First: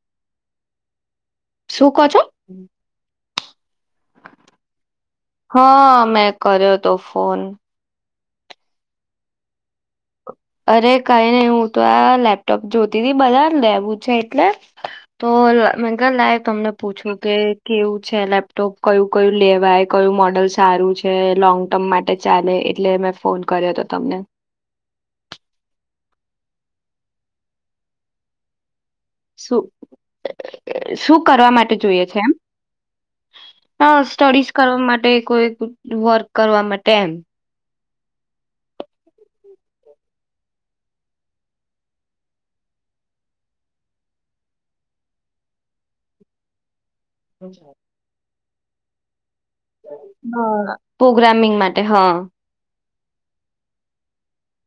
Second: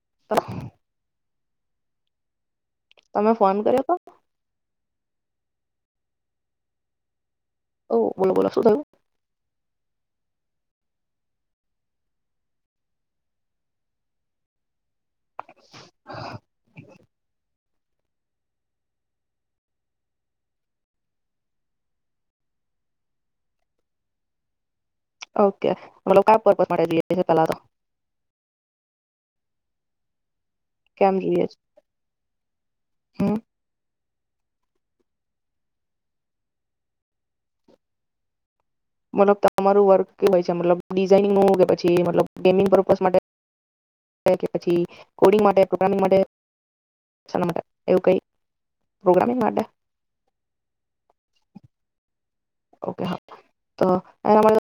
[inaudible] હુ કોછો તમે ફોન કર્યો અતો હઅ મેં કર્યો તો ફોન. ઓહ બોલો બોલો શું થયું? અરે કઈ નઈ હું તો આ લેપટોપ જોતીતી બધા લેવું છે એટલે તો અ મેંકલાઈ તમને પૂછું કે કેવું છે લેપટોપ કયું કયું લેવાય, કયું મોડલ સારું છે. લોંગ ટર્મ માટે ચાલે, એટલે મેં ફોન કર્યો હતો તમને. ઓકે [inaudible] શું? કેમ શું જોઈએ કરવા છે માટે જોઈએ છે એમ? હમ સ્ટડીઝ કરવા માટે, કોઈ વર્ક કરવા માટે એમ મતલબ [unintelligible] હોય છે મતલબ ડિઝાઇન નું કે પછી મતલબ ગેમિંગ પરર્પોઝ કે પાછી કોડી માટે [unintelligible] માટે શના માટે એવું કય પ્રોગ્રામિંગ માટે હા પ્રોગ્રામિંગ માટે હા. ઓકે હા એના માટે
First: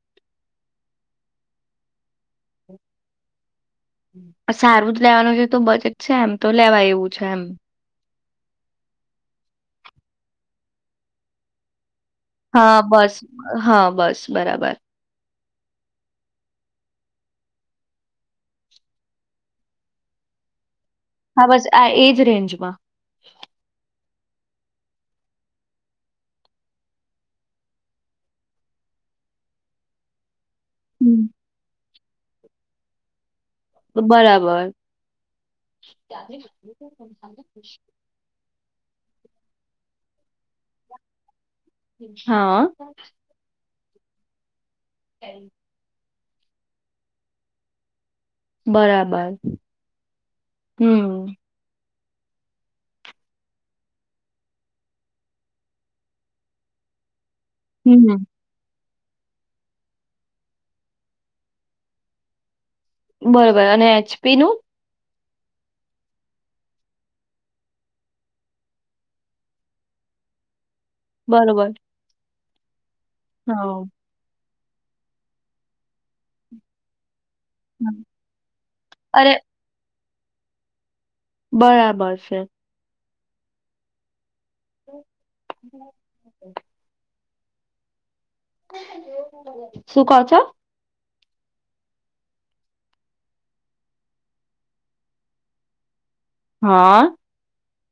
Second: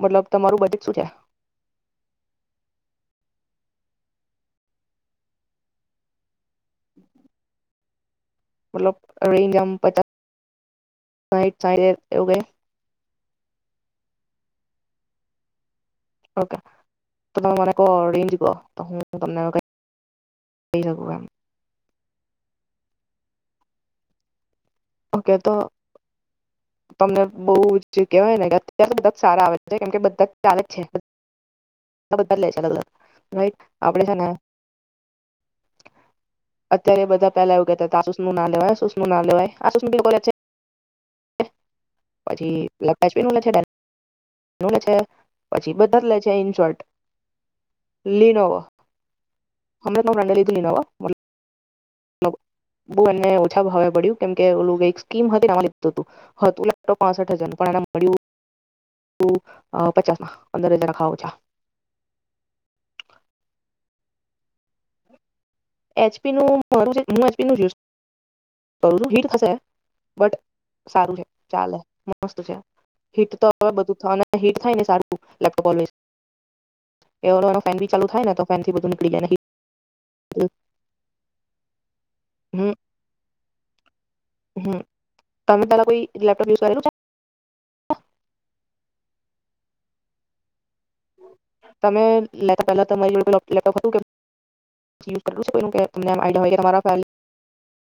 મતલબ તમારુ બજેટ શું છે? સારું જ લેવાનું જે તો બજેટ છે એમ તો લેવાય એવું છે એમ મતલબ [inaudible] હા બસ. હા બસ. બરાબર. ઓકે તમે મને કોહ રેન્જ કોહ તો હું તમને કહી શકું એમ હા બસ. આ એજ રેન્જમાં. ઓકે તો તમને બો જે કેહવાય ને બધાં સારા આવે છે કેમકે બધાં ચાલે છે. એ તો બધા લેય છે મતલબ આપડે છે ને બરાબર. અત્યારે બધા પેહલા એવુ કહેતા આ શૂઝ નું નામ લેવાય આ શૂઝ નું નામ લેવાય [unintelligible] હા [unintelligible] [unintelligible] [inaudible] [unintelligible] લીનોવા બરાબર હમ્મ. બહુ એમને ઓછા ભાવે પડ્યો કેમ કે સ્કીમ હતી [unintelligible] જલ્પનામાં હમ્મ. પડ્યું હ અ પચા પંદર [unintelligible] બરોબર. અને એચપી નુ? એચપી નું [unintelligible] સારું છે. બરોબર ચાલે. મસ્ત છે. [unintelligible] હીટ હા. થાય એ હમ્મ. સારું [unintelligible] અરે [unintelligible] ઓ [inaudible] બરાબર છે. હમ. તમે પેલા કોઈ લેપટોપ યુઝ કરેલું છે. [inaudible] [inaudible] શું કહો છો. તમે લેતા પેલા તમારી જોડે લેપટોપ હતું કે [inaudible] તમને એમ આઈડિયા હોય કે તમારા હા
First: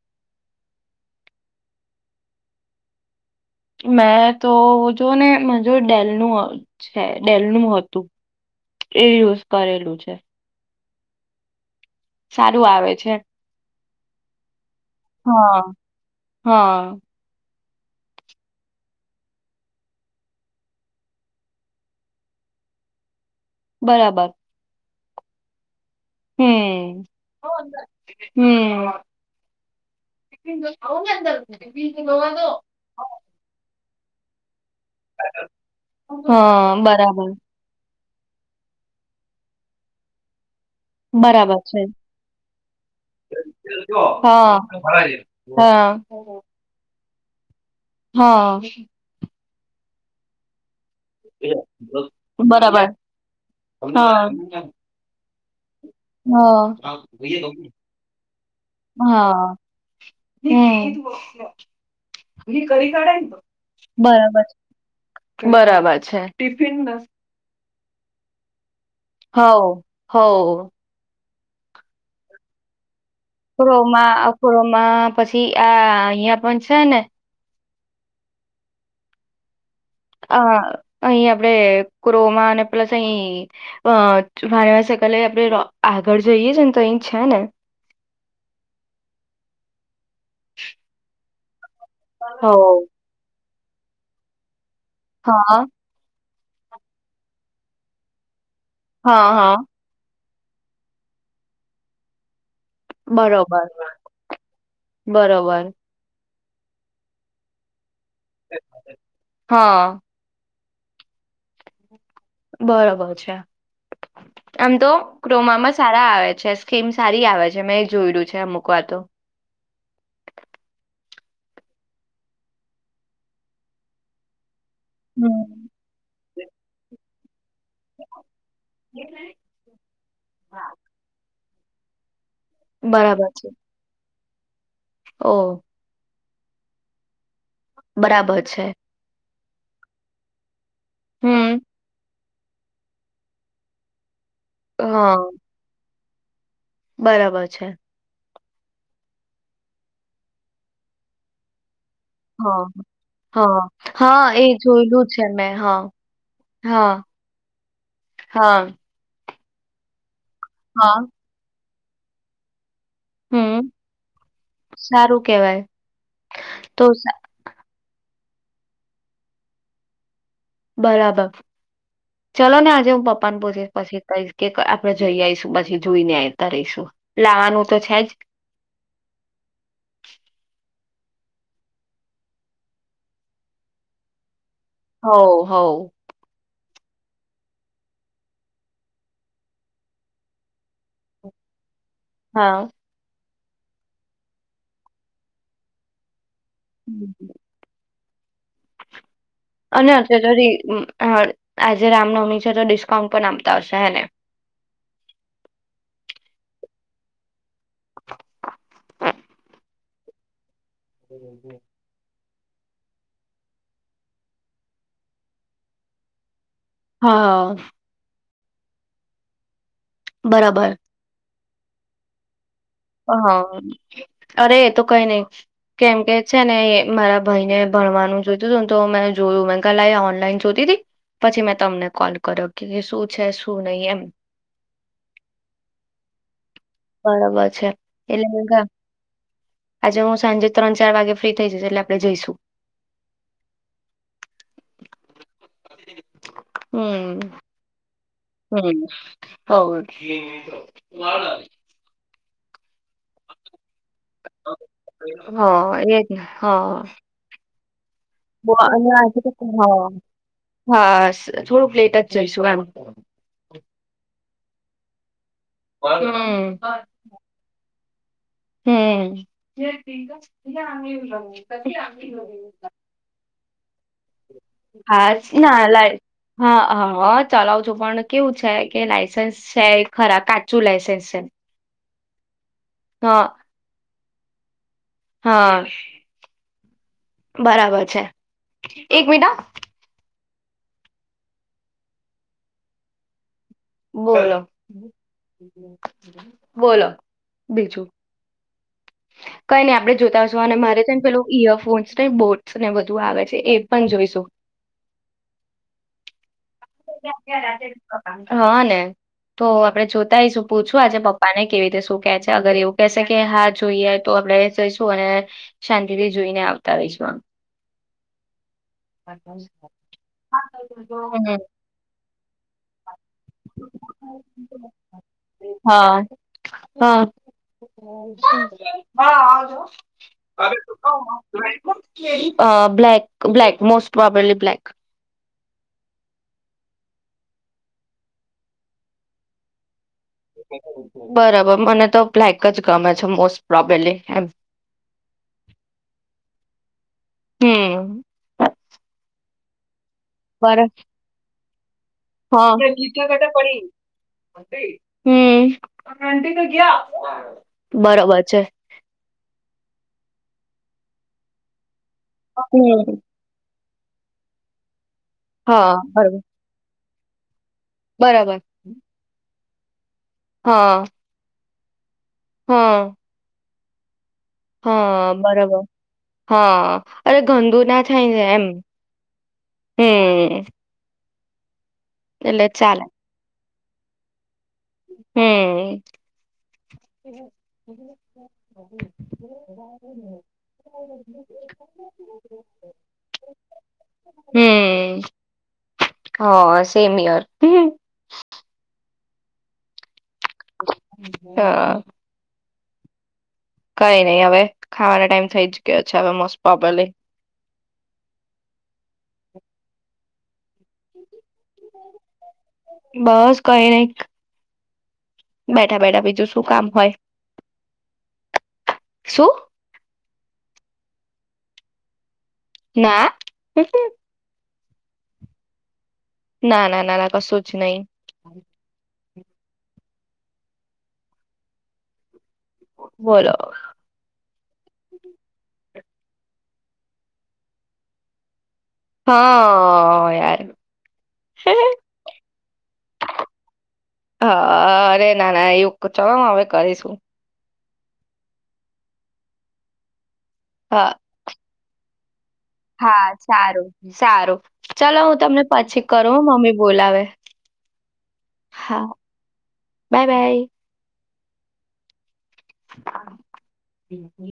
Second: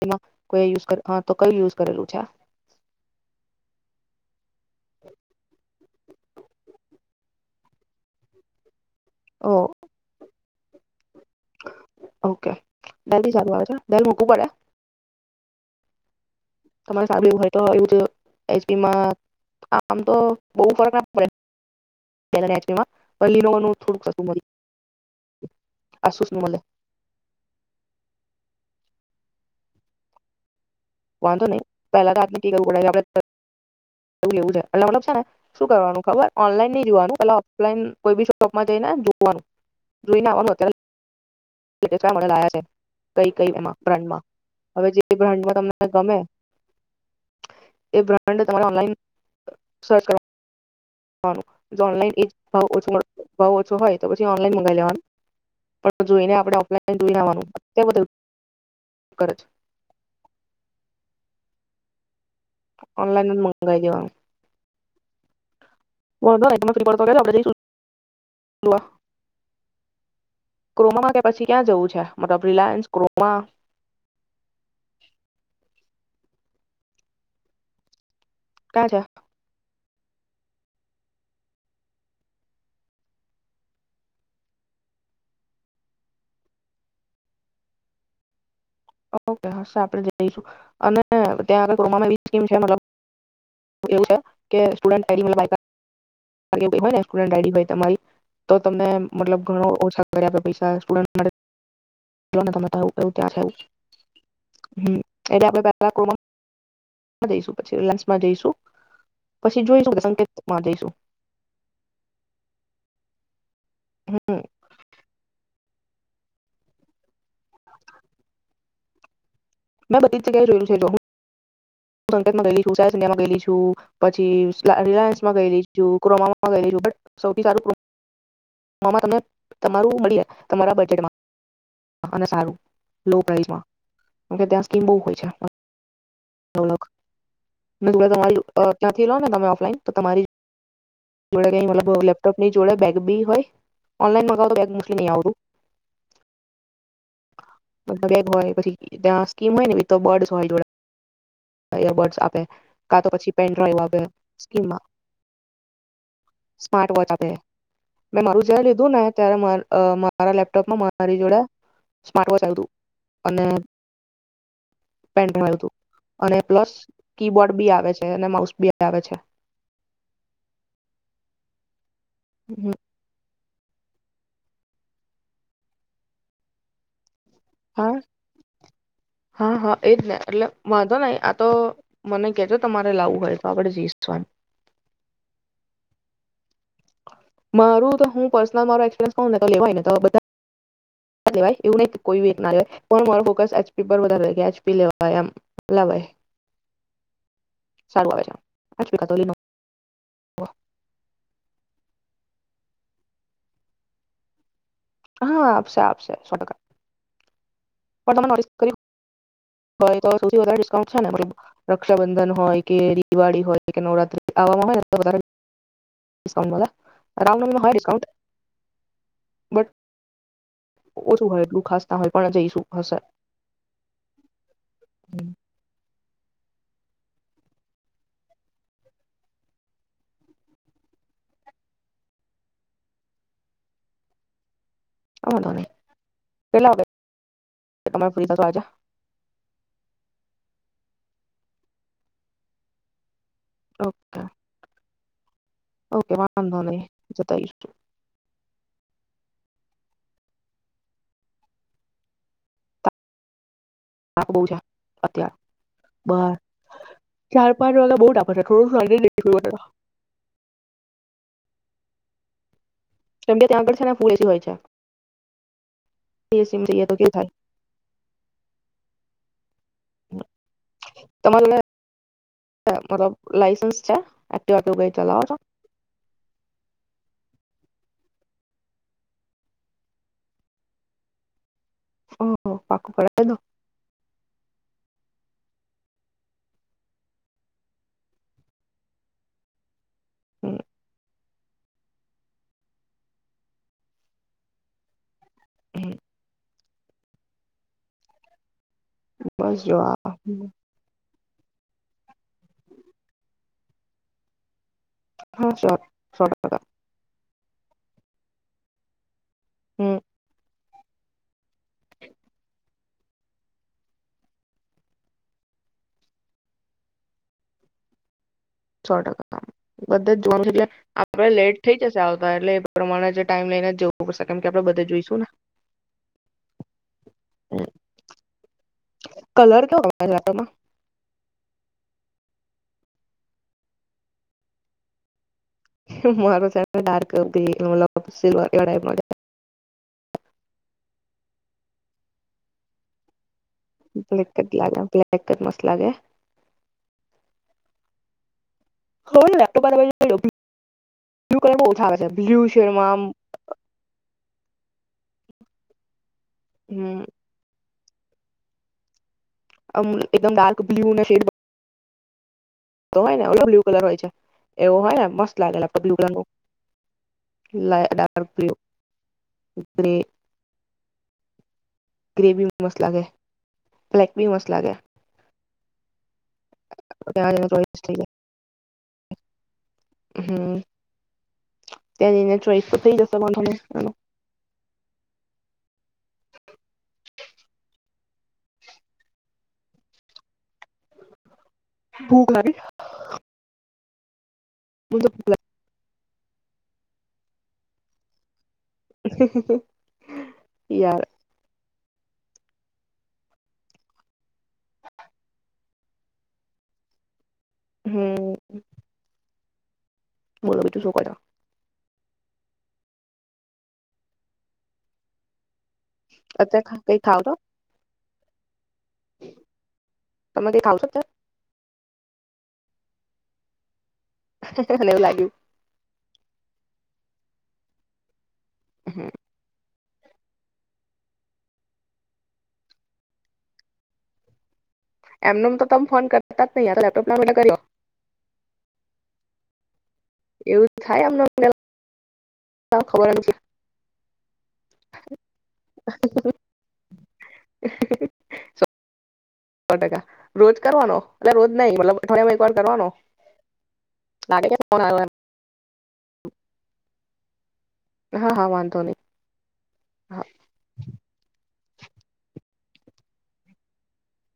તેમાં કોઈ યુઝ કરેલું. હા તો કયું યુઝ કરેલું છે. મેં તો જોને જો ડેલ [unintelligible] છે ડેલનું હતું. એ યુઝ કરેલું છે. હ [inaudible] ઓકે સારું આવે છે. ડેલી સારું આવે છે. ડેલ મૂકવું પડે. હા. હા તમારે સારું એવું હોય. તો એવુ તો એચપીમાં આમ તો બહુ ફરક ના પડે છે એચપી માં પલી ન નું [unintelligible] થોડું કશું બરાબર મળ્યું. [inaudible] હમ. હમ. ઈ લઈ વાંધો નહી. પહેલા તો [unintelligible] ઓલું લેવું સ [inaudible] એટલે મતલબ છે ને શું કરવાનું ખબર, ઓનલાઈન હા ની જોવાનું બરાબર પેલા ઓફલાઈન કોઈબી શોપમાં જઈને જોવાનું. જોઈને આવવાનું અત્યારે બરાબર. છે કે [unintelligible] મોડલ આયા છે. કઈ કઈ એમાં બ્રાડમાં, હા હવે જે બ્રાડમાં તમને હા. ગમે એ બ્રાન્ડ હા તમારે ઓનલાઈન સર્ચ કરો વાનું, જો ઓનલાઇન એ જ ભાવ બરાબર ઓછો મળ ભાવ ઓછો હોય, તો હા પછી ઓનલાઇન મંગાવી લેવાનું. પણ જોઈને આપણે હા. ઓફલાઈન જોઈને આવવાનું અત્યારે બધું કરે છે હા. હમ. [unintelligible] મી કરી કાઢેન ઓનલાઈન જ તું. મંગાવી બરાબર. બરા વોંધો નઈ તમ ફ્રી પડો તો કેજો આપડે જઈશું. જોવા હઉ. હઉ. ક્રોમામાં કે પછી ક્યાં જવું છે, મતલબ રિલાયન્સ, ક્રો કોમાં, અખરોમાં પછી આ અહિયાં પણ છે ને કાજા અ અહી આપણેે ક્રોમા અને પ્લસ અહી અ વાણવા સકલે આપણે રો આગળ જઈએ છે ને તો અહી છે ને ઓકે, હશે આપણે જઈશું અને ત્યાં આગળ ક્રોમામાં બી સ્કીમ હો છે, મતલબ એવુ સ કે સુુડન પેરી હોય હા વાયકા [unintelligible] હોય ને સ્ટુડન્ટ આઇડી હોય તમારી તો તમને હા મતલબ હા ઘણો ઓછા પડે આપે પૈસા સ્ટુડન્ટ માટે લોન [unintelligible] ત્યાં આવું થયું ક્યાં થયું. બરોબર હ, એટલે આપડે બરોબર પેલા કોમા જઈશું પછી રીલાયન્સ માં જઈશું. પછી જોઈશું હા [unintelligible] સંકે માં જઈશું. બરોબર છે. હમ આમ તો ક્રોમામાં જ સારા આવે છે, સ્કીમ સારી આવે છે. મેં જોયલું છે અમુક વાર તો મેં બધી જગ્યાએ જોયલુ છે હું હું સંકેતમાં ગેયલી છું, સા સિનેમાં ગેલી છું પછી હમ. રિલાયન્સમાં ગયલી છું ક્રોમામાં ગયેલી છું. બટ સૌ તમારું મળી તમારા બજેટમાં અને સારું લો બરાબર છે પ્રાઇસમાં હ કે ત્યા સ્કીમ બો હોય છે. ઓ તોણખ બરાબર છે ત્યાંથી લો ને તમે ન તો તમારી જોડે કય હમ [inaudible] ની જોડે બેગ બી હોય ઓનલાઇન મડ બેગ મૂકી નય હા આવાનું બરાબર છે. બેગ હોય પછી ત્યાં સ્કીમ હોય નેી તો બડસ હોય જોડે ઈયરબર્ડ આપે હા કા તો પછી હા પેનડ્રાઈવ આપે હા એ સ્કીમ માં જોયલું છે મેં હા હા સ્માર્ટ વોચ આપે મેં મારું જે હા લીધું ને ત્યારે માર અ માર મારા લેપટોપમાં હા મારી જોડે સ્માટ વોચ આયુ તું અને હમ સારું કેવાય પેન્ડ્રાઇવ અને પ્લસ તો સા કીબોર્ડ બી આવે છે. અને માઉસ બી આવે છે. બરાબર ચલો ને આજે હું પપ્પા ને પછ પછી કયસ કે આપડે જઈ આવીશું પછી જોઈને આવતા રહીશું. લાવવાનું તો હા છે જ હા હા એજ ને એટલે વાંધો નહી આ તો મને કેહજી તમારે લાવું હોય તો આપડે જીયસુ એમ હવ હવ મારું તો હું પર્સનલ મા એકસપીરયન્સ કવ ને તો લેવાયને તો દેવાય એવું નય કોઈ ના [unintelligible] મારે હા પણ મારો ફોકસ એચ પી પર વધારે કે એચ પી લેવાય એમ આમ લવાય હમમ સારું આવે અને અત તો આજે રામનવમી તો ડિકાઉન્ટ પણ આપતા હશે હે ને હા આપશે આપશે સો ટકા પણ તમે નોટિક કરિયું સૌથી વધારે ડીસકાઉન્ટ ડિસ્કાઉન્ટ છે ને રક્ષાબંધન હોય કે દિવાળી હોય કે નવરાત્રી આવામાં હોય ને હા રામનાવમી મા હોયે ડિસ્કાઉન્ટ બટ બરાબર ઓછુ હોય એટલું ખાસ ત [unintelligible] પણ જઈશું હશે હા અરે એ તો કઈ નહી કેમ કે છે ને મારા ભાઈને ભણવાનું જોતું હતુંને તો મે જોયું લયે ઓનલાઈન જોતી હતી પછી મેં તમને કોલ કર્યો કે શું છે શું નહી એમ અ વાંધો નહી કેટલા વાગે બરોબર છે તમે ફ્રી થશો એટલે આજે આજે હું સાંજે ત્રણ ચાર વાગે ફ્રી થઇ જશ એટલે આપડે જઈશું ઓકે ઓકે વામંધો નહીં જતા અઈશ હમ્મ તાપ બહુ છે અત્યારે હા એજને હ પર [unintelligible] થોડુંક લેટ જઈશું એમ એ હમ સિમ થઈએ તો કેવ થાય હમ્મ તમારું મતલબ લાયસન્સ છે એક્ટિવા કે એવું કઈ હા ચલાવો છો ના લ હા હા ચલાવ છો પણ કેવું છે કે લાયસન્સ છે ખરા કાચું લાયસન્સ છે હમ્મ ઓ પાકુ હા કરાયડો હા બરાબર છે એક મિનિટ હ બોલો [inaudible] બોલો બીજું કઈ બસ નઈ જો આપડે આ જોતા હશુ અને મારે છે ને પેલું ઈયરફોન્સ ને બોટસ ને બધું આવે છે એ પણ જોઈશું હા સ્યોર સોં ટકા હા, ને. તો આપડે હમ જોતા હૈસુ પૂછું આજે પપ્પાને કેવી રીતે શું કેહે છે, અગર એવું કસે કે હાજ જોઈએ તો આપડે જઈશું અને શાંતિથી જોઈને આવતા રહીશું આમ. સો ટકા બધે જ જોવાનું છે એટલે આપડે લેટ થઈ જશે આવતા એટલે એ પ્રમાણે જે ટાઈમ લઈને જવું પડશે કેમ કે આપડે બધે હ જોઈશું ને કલર કેવો ગમે છે લેપટોપમાં હ. અ, black black. Most probably black. [unintelligible] બરોબર, મને તો બ્લેક જ ગમે છે મોસ્ટ પ્રોબેબલી એમ બ્લેક જ લાગા, બ્લેક જ મસ્ત લાગે. હમ્મ. [unintelligible] મારા બ્લૂ કલર માં ઓછા આવે છે. હ. બ્લુ શેડમાં [unintelligible] [unintelligible] હમ્મ. આમ [unintelligible] બરોબર છે. અમ એકદમ ડાર્ક બ્લુ ને શેડ બ હમ તો એ [unintelligible] કલર હોય છે, એવું હોય ને મસ્ત લાગે હા લેપટોપ બ્લુ કલર બરોબર નું. લા [unintelligible] ડાર્ક બરાબર બ્લુ. એે હા. ગ્રેવીમાં મસ્ત લાગે. બ્લેક બી મસ્ત હ, લાગે બરોબર. હ અરે ત્યાં જઈને ઘણી ચોઈસ દુના થઈ થાય જાય ને એમ. હમ્મ્મ. હમ ત્યાં જઇને ચોઈસ તો થઈ જશે વાંધો નઈ. હમ્મ્મ. [inaudible] ભૂખ લાગી હમ [unintelligible] હ, સેમ હિયર. [inaudible] યાર હા કઈ નહી હવે ખાવાનો ટાઈમ થઈ જ ગયો છે હવે મોસ્ટ પ્રોબેબલી. હમમ બોલો બીજું શું કરો? બસ કઈ નય બટ બેઠા બેઠા બીજું શું કામ અત્યારે હોય. કઈ ખાવ છો શું? થતુ ના [unintelligible] નય લાગ્યું. ના ના ના ના કશું જ નય. હમમ બોલો એમનેમ તો તમે ફોન કરતા જ નય લેપટોપ ના લીધે કર્યો. હા અ એવું થાય અમને પણ ખબર હા અરે ના ના એવું ચ હવે કરીશું. સો ટકા રોજ હા કરવાનો એટલે રોજ નય મતલબ અઠવાડિયામાં એક વાર કરવાનો હા સારું સારું લાગે કે ફોન ચલો આવ્યો હું તમને પછી કરૂ હ અ મમ્મી બોલાવે. હા હા વાંધો નહી બાય હા. [inaudible] હા હમમ હમમ